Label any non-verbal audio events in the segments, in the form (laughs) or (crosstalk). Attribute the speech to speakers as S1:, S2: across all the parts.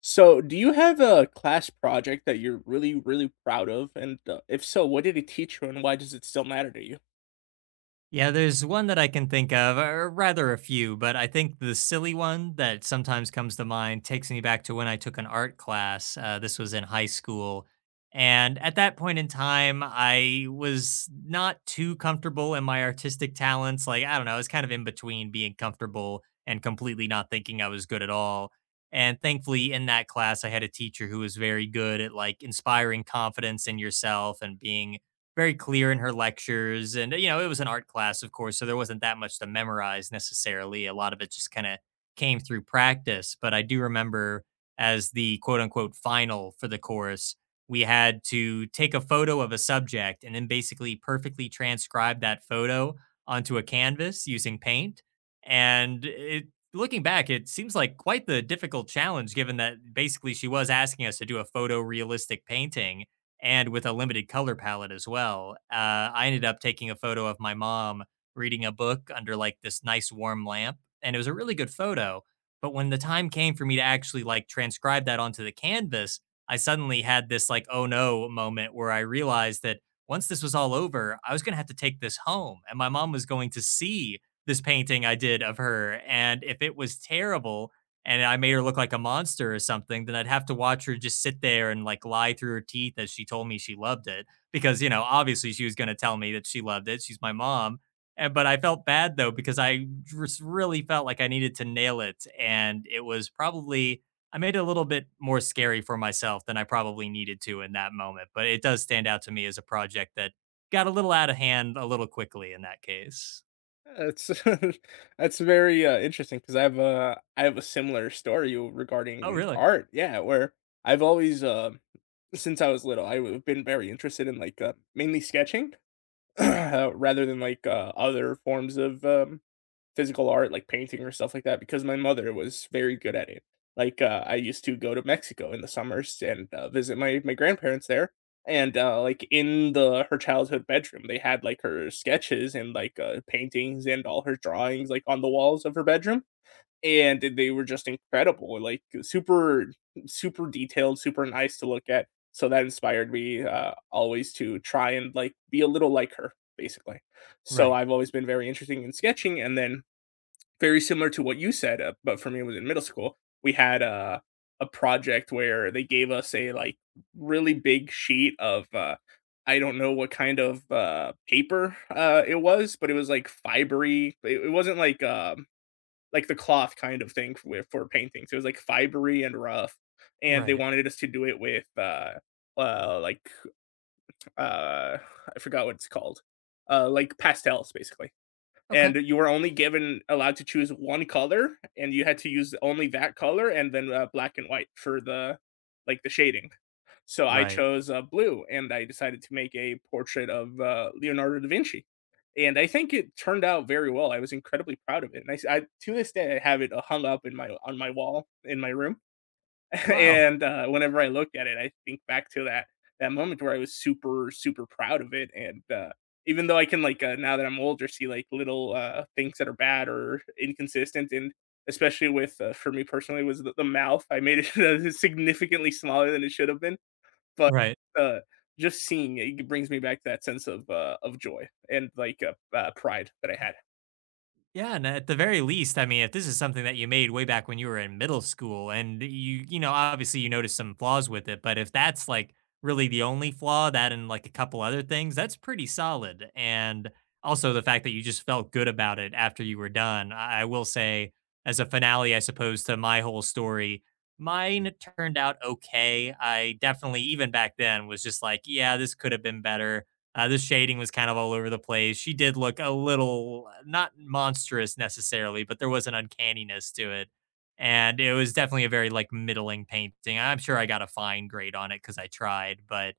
S1: So, do you have a class project that you're really, really proud of? And if so, what did it teach you, and why does it still matter to you?
S2: Yeah, there's one that I can think of, or rather a few, but I think the silly one that sometimes comes to mind takes me back to when I took an art class. This was in high school. And at that point in time, I was not too comfortable in my artistic talents. Like, I don't know, I was kind of in between being comfortable and completely not thinking I was good at all. And thankfully, in that class, I had a teacher who was very good at like inspiring confidence in yourself and being very clear in her lectures. And, you know, it was an art class, of course, so there wasn't that much to memorize necessarily. A lot of it just kind of came through practice. But I do remember as the quote unquote final for the course, we had to take a photo of a subject and then basically perfectly transcribe that photo onto a canvas using paint. And it, looking back, it seems like quite the difficult challenge given that basically she was asking us to do a photorealistic painting and with a limited color palette as well. I ended up taking a photo of my mom reading a book under like this nice warm lamp, and it was a really good photo. But when the time came for me to actually like transcribe that onto the canvas, I suddenly had this like oh no moment where I realized that once this was all over, I was going to have to take this home, and my mom was going to see this painting I did of her, and if it was terrible, and I made her look like a monster or something, then I'd have to watch her just sit there and like lie through her teeth as she told me she loved it. Because, you know, obviously she was going to tell me that she loved it. She's my mom. And, but I felt bad though, because I just really felt like I needed to nail it. And it was probably, I made it a little bit more scary for myself than I probably needed to in that moment. But it does stand out to me as a project that got a little out of hand a little quickly in that case.
S1: That's (laughs) That's very interesting because I have a similar story
S2: Oh,
S1: regarding
S2: really?
S1: art. Yeah, where I've always since I was little, I've been very interested in like mainly sketching. (clears throat) Rather than like other forms of physical art, like painting or stuff like that, because my mother was very good at it. Like, I used to go to Mexico in the summers and, visit my grandparents there, and, like, in the her childhood bedroom, they had, like, her sketches and, like, paintings and all her drawings, like, on the walls of her bedroom, and they were just incredible, like, super super detailed, super nice to look at, so that inspired me, always to try and, like, be a little like her, basically. So
S2: Right.
S1: I've always been very interested in sketching, and then very similar to what you said, but for me, it was in middle school. We had a project where they gave us a like really big sheet of I don't know what kind of paper it was, but it was like fibery. It wasn't like the cloth kind of thing for paintings. It was like fibery and rough, and they
S2: Right.
S1: wanted us to do it with uh, like uh, I forgot what it's called, like pastels basically. And
S2: Okay.
S1: you were only given allowed to choose one color, and you had to use only that color and then black and white for the like the shading. So I
S2: Right.
S1: chose blue and I decided to make a portrait of Leonardo da Vinci, and I think it turned out very well. I was incredibly proud of it, and I to this day I have it hung up in my on my wall in my room.
S2: Wow.
S1: And whenever I look at it, I think back to that moment where I was super super proud of it, and even though I can like now that I'm older, see like little things that are bad or inconsistent, and especially with for me personally was the mouth. I made it (laughs) significantly smaller than it should have been, but
S2: Right.
S1: uh, just seeing it brings me back to that sense of joy and like pride that I had.
S2: Yeah, and at the very least, I mean, if this is something that you made way back when you were in middle school and you know, obviously you noticed some flaws with it, but if that's like really the only flaw, that and like a couple other things, that's pretty solid. And also the fact that you just felt good about it after you were done. I will say, as a finale, I suppose, to my whole story, mine turned out okay. I definitely, even back then, was just like, yeah, this could have been better. The shading was kind of all over the place. She did look a little, not monstrous necessarily, but there was an uncanniness to it. And it was definitely a very like middling painting. I'm sure I got a fine grade on it because I tried, but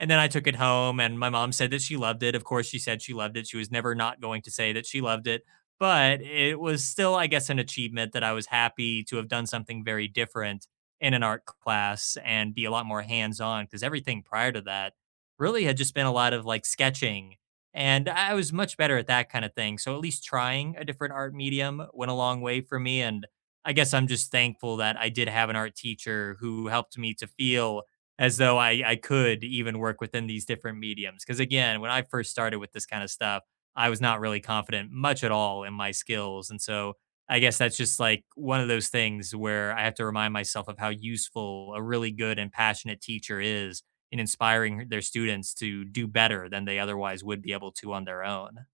S2: and then I took it home and my mom said that she loved it. Of course, she said she loved it. She was never not going to say that she loved it, but it was still, I guess, an achievement that I was happy to have done something very different in an art class and be a lot more hands on because everything prior to that really had just been a lot of like sketching. And I was much better at that kind of thing. So at least trying a different art medium went a long way for me. And I guess I'm just thankful that I did have an art teacher who helped me to feel as though I could even work within these different mediums. Because again, when I first started with this kind of stuff, I was not really confident much at all in my skills. And so I guess that's just like one of those things where I have to remind myself of how useful a really good and passionate teacher is in inspiring their students to do better than they otherwise would be able to on their own.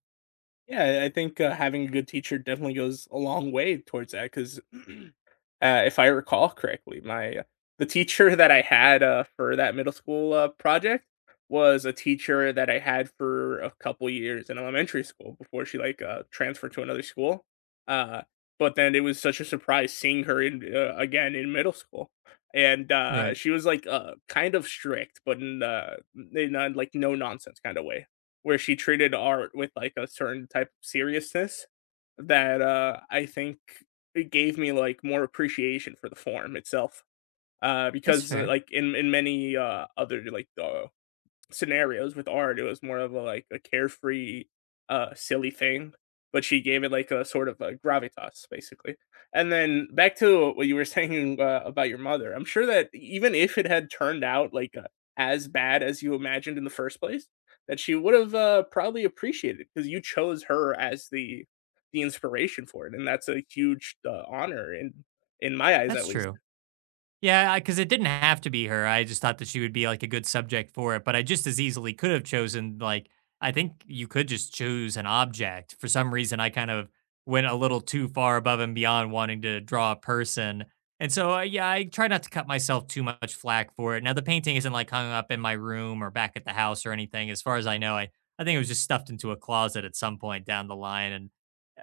S1: Yeah, I think, having a good teacher definitely goes a long way towards that, 'cause (clears throat) if I recall correctly, my the teacher that I had, for that middle school, project was a teacher that I had for a couple years in elementary school before she, like, transferred to another school, uh, but then it was such a surprise seeing her in, again in middle school, and,
S2: Right.
S1: she was, like, kind of strict, but in a, like, no nonsense kinda way where she treated art with like a certain type of seriousness that I think it gave me like more appreciation for the form itself.
S2: That's
S1: Because
S2: fair.
S1: like in many other like scenarios. With art, it was more of a like a carefree, silly thing, but she gave it like a sort of a gravitas, basically. And then back to what you were (laughs) saying about your mother. I'm sure that even if it had turned out like as bad as you imagined in the first place, that she would have probably appreciated because you chose her as the inspiration for it, and that's a huge honor in my eyes, at
S2: That's
S1: least.
S2: true. Yeah, because it didn't have to be her. I just thought that she would be like a good subject for it, but I just as easily could have chosen like I think you could just choose an object. For some reason, I kind of went a little too far above and beyond wanting to draw a person, and so yeah, I try not to cut myself too much flack for it. Now the painting isn't like hung up in my room or back at the house or anything. As far as I know, I think it was just stuffed into a closet at some point down the line, and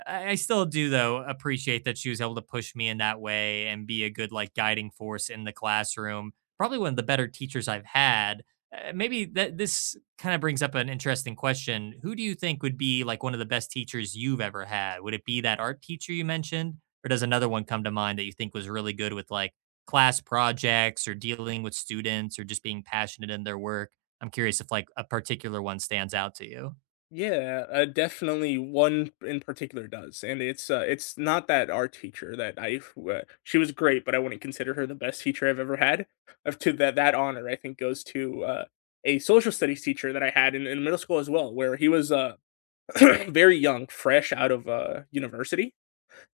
S2: I still do though appreciate that she was able to push me in that way and be a good like guiding force in the classroom. Probably one of the better teachers I've had. Maybe that this kind of brings up an interesting question. Who do you think would be like one of the best teachers you've ever had? Would it be that art teacher you mentioned, or does another one come to mind that you think was really good with like class projects or dealing with students or just being passionate in their work? I'm curious if like a particular one stands out to you.
S1: Yeah, definitely one in particular does, and it's not that art teacher that I she was great, but I wouldn't consider her the best teacher I've ever had. Of to that honor, I think, goes to, a social studies teacher that I had in middle school as well, where he was, (clears throat) very young, fresh out of, university,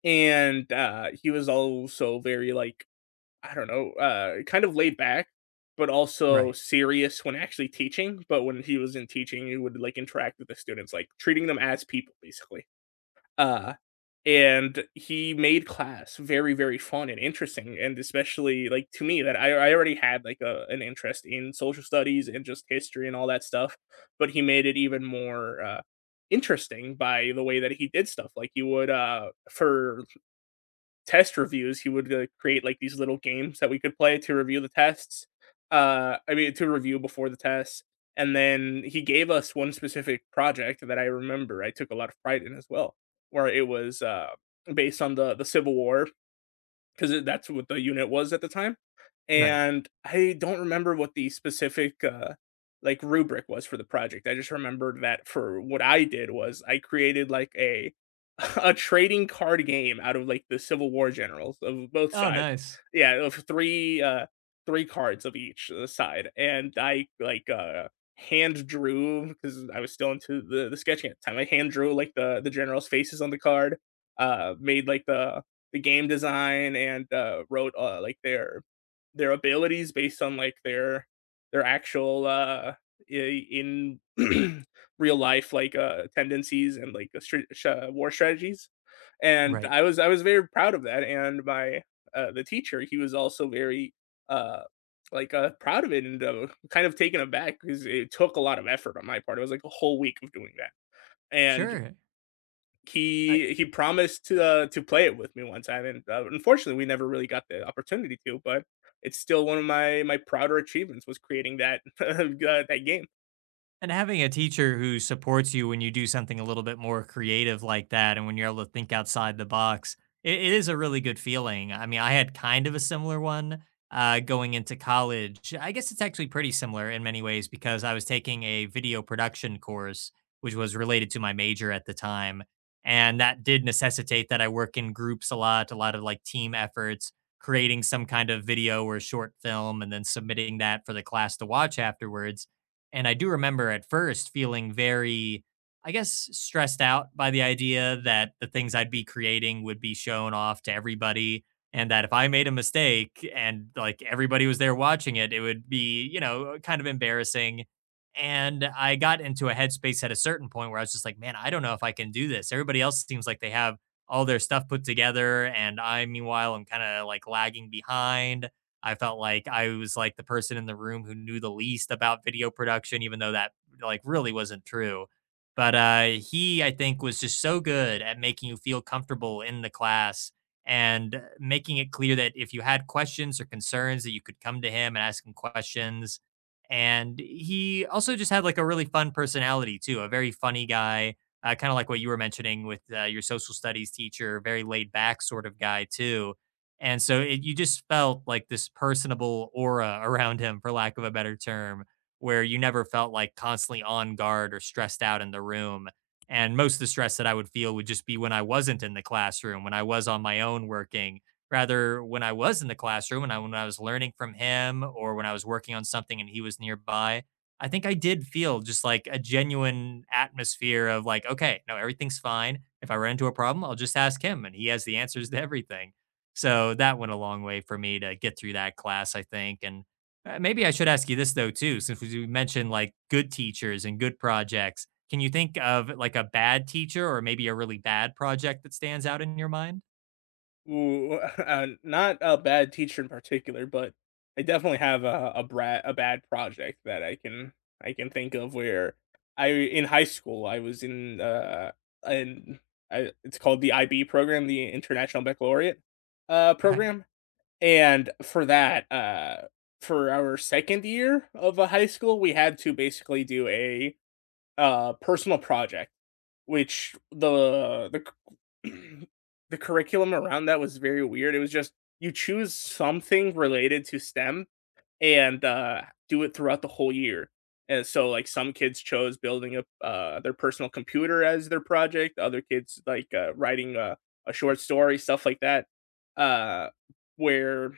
S1: and, he was also very, like, I don't know, kind of laid back, but also
S2: Right.
S1: serious when actually teaching. But when he was in teaching, he would like interact with the students, like treating them as people, basically. Uh, and he made class very, very fun and interesting, and especially like to me that I already had like a, an interest in social studies and just history and all that stuff, but he made it even more interesting by the way that he did stuff. Like he would, for test reviews, he would create like these little games that we could play to review the tests. I mean, to review before the tests. And then he gave us one specific project that I remember I took a lot of pride in as well, where it was based on the Civil War, because that's what the unit was at the time,
S2: Right.
S1: and I don't remember what the specific, like, rubric was for the project. I just remembered that for what I did was I created, like, a (laughs) a trading card game out of, like, the Civil War generals of both
S2: Oh,
S1: sides.
S2: nice.
S1: Yeah, of 3, 3 cards of each, side, and I, like, hand drew, because I was still into the sketching at the time. I hand drew, like, the generals' faces on the card, made, like, the game design and, wrote, like, their abilities based on like their actual in (clears throat) real life like tendencies and like war strategies. And
S2: Right.
S1: I was very proud of that, and my the teacher, he was also very uh like proud of it, and kind of taken aback because it took a lot of effort on my part. It was like a whole week of doing that, and
S2: Sure. I,
S1: he promised to play it with me one time, and unfortunately, we never really got the opportunity to. But it's still one of my prouder achievements was creating that (laughs) that game.
S2: and having a teacher who supports you when you do something a little bit more creative like that and when you're able to think outside the box, it is a really good feeling. I mean, I had kind of a similar one going into college. I guess it's actually pretty similar in many ways because I was taking a video production course, which was related to my major at the time. And that did necessitate that I work in groups a lot of like team efforts, creating some kind of video or short film, and then submitting that for the class to watch afterwards. And I do remember at first feeling very, I guess, stressed out by the idea that the things I'd be creating would be shown off to everybody. And that if I made a mistake and like everybody was there watching it, it would be, you know, kind of embarrassing. And I got into a headspace at a certain point where I was just like, man, I don't know if I can do this. Everybody else seems like they have all their stuff put together. And I, meanwhile, I am kind of like lagging behind. I felt like I was like the person in the room who knew the least about video production, even though that like really wasn't true. But he, I think, was just so good at making you feel comfortable in the class and making it clear that if you had questions or concerns, that you could come to him and ask him questions. And he also just had like a really fun personality too, a very funny guy, kind of like what you were mentioning with your social studies teacher, very laid back sort of guy too and so it, you just felt like this personable aura around him, for lack of a better term, where you never felt like constantly on guard or stressed out in the room. And most of the stress that I would feel would just be when I wasn't in the classroom, when I was on my own working, rather when I was in the classroom and I, when I was learning from him or when I was working on something and he was nearby. I think I did feel just like a genuine atmosphere of like, okay, no, everything's fine. If I run into a problem, I'll just ask him and he has the answers to everything. So that went a long way for me to get through that class, I think. And maybe I should ask you this though too, since we mentioned like good teachers and good projects. Can you think of like a bad teacher or maybe a really bad project that stands out in your mind?
S1: Ooh, not a bad teacher in particular, but I definitely have a bad project that I can think of, where I in high school I was in in it's called the IB program, the International Baccalaureate
S2: Okay.
S1: program. And for that, for our second year of a high school, we had to basically do a personal project, which c- (clears throat) the curriculum around that was very weird. It was just you choose something related to STEM and do it throughout the whole year. And so, like some kids chose building a their personal computer as their project. Other kids like writing a short story, stuff like that. Uh, where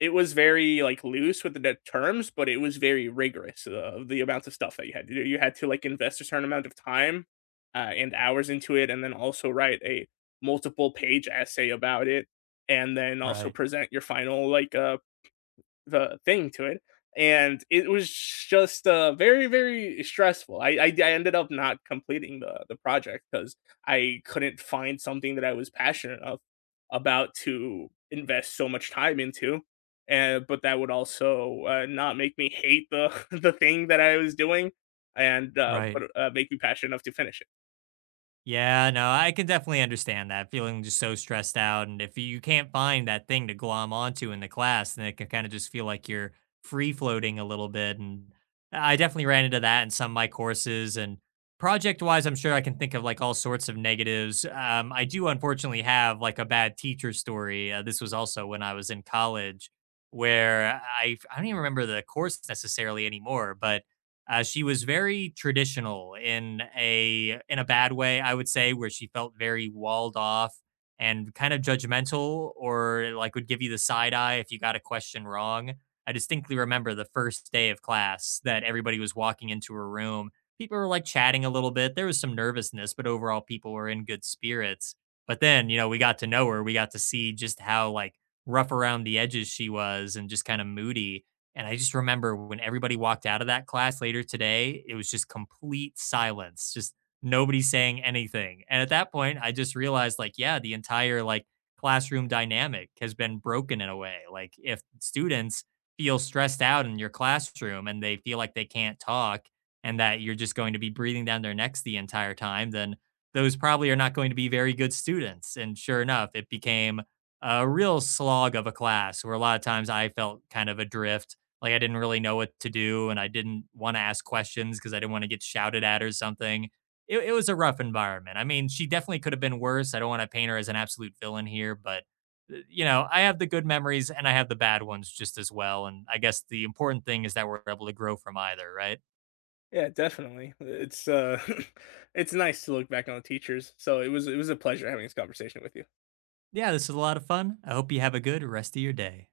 S1: it was very, like, loose with terms, but it was very rigorous of the amounts of stuff that you had to do. You had to, like, invest a certain amount of time, and hours into it, and then also write a multiple page essay about it, and then also
S2: Right.
S1: present your final, like, the thing to it, and it was just very very stressful. I ended up not completing the project because I couldn't find something that I was passionate enough about to invest so much time into. And but that would also not make me hate the (laughs) the thing that I was doing, and but
S2: Right.
S1: make me passionate enough to finish it.
S2: Yeah, no, I can definitely understand that feeling just so stressed out. And if you can't find that thing to glom onto in the class, then it can kind of just feel like you're free floating a little bit. And I definitely ran into that in some of my courses. And project wise, I'm sure I can think of like all sorts of negatives. I do unfortunately have like a bad teacher story. This was also when I was in college where I don't even remember the course necessarily anymore, but she was very traditional in a bad way, I would say, where she felt very walled off and kind of judgmental, or like would give you the side eye if you got a question wrong. I distinctly remember the first day of class that everybody was walking into her room. People were like chatting a little bit. There was some nervousness, but overall, people were in good spirits. But then, you know, we got to know her. We got to see just how like rough around the edges she was and just kind of moody and I just remember when everybody walked out of that class later today, it was just complete silence, just nobody saying anything. And at that point, I just realized like, yeah, the entire like classroom dynamic has been broken in a way. Like if students feel stressed out in your classroom and they feel like they can't talk and that you're just going to be breathing down their necks the entire time, then those probably are not going to be very good students. And sure enough, it became a real slog of a class where a lot of times I felt kind of adrift like I didn't really know what to do and I didn't want to ask questions because I didn't want to get shouted at or something. It was a rough environment. I mean, she definitely could have been worse. I don't want to paint her as an absolute villain here, but you know, I have the good memories and I have the bad ones just as well. And I guess the important thing is that we're able to grow from either, right?
S1: Yeah, definitely. It's (laughs) it's nice to look back on the teachers. So it was a pleasure having this conversation with you.
S2: Yeah, this was a lot of fun. I hope you have a good rest of your day.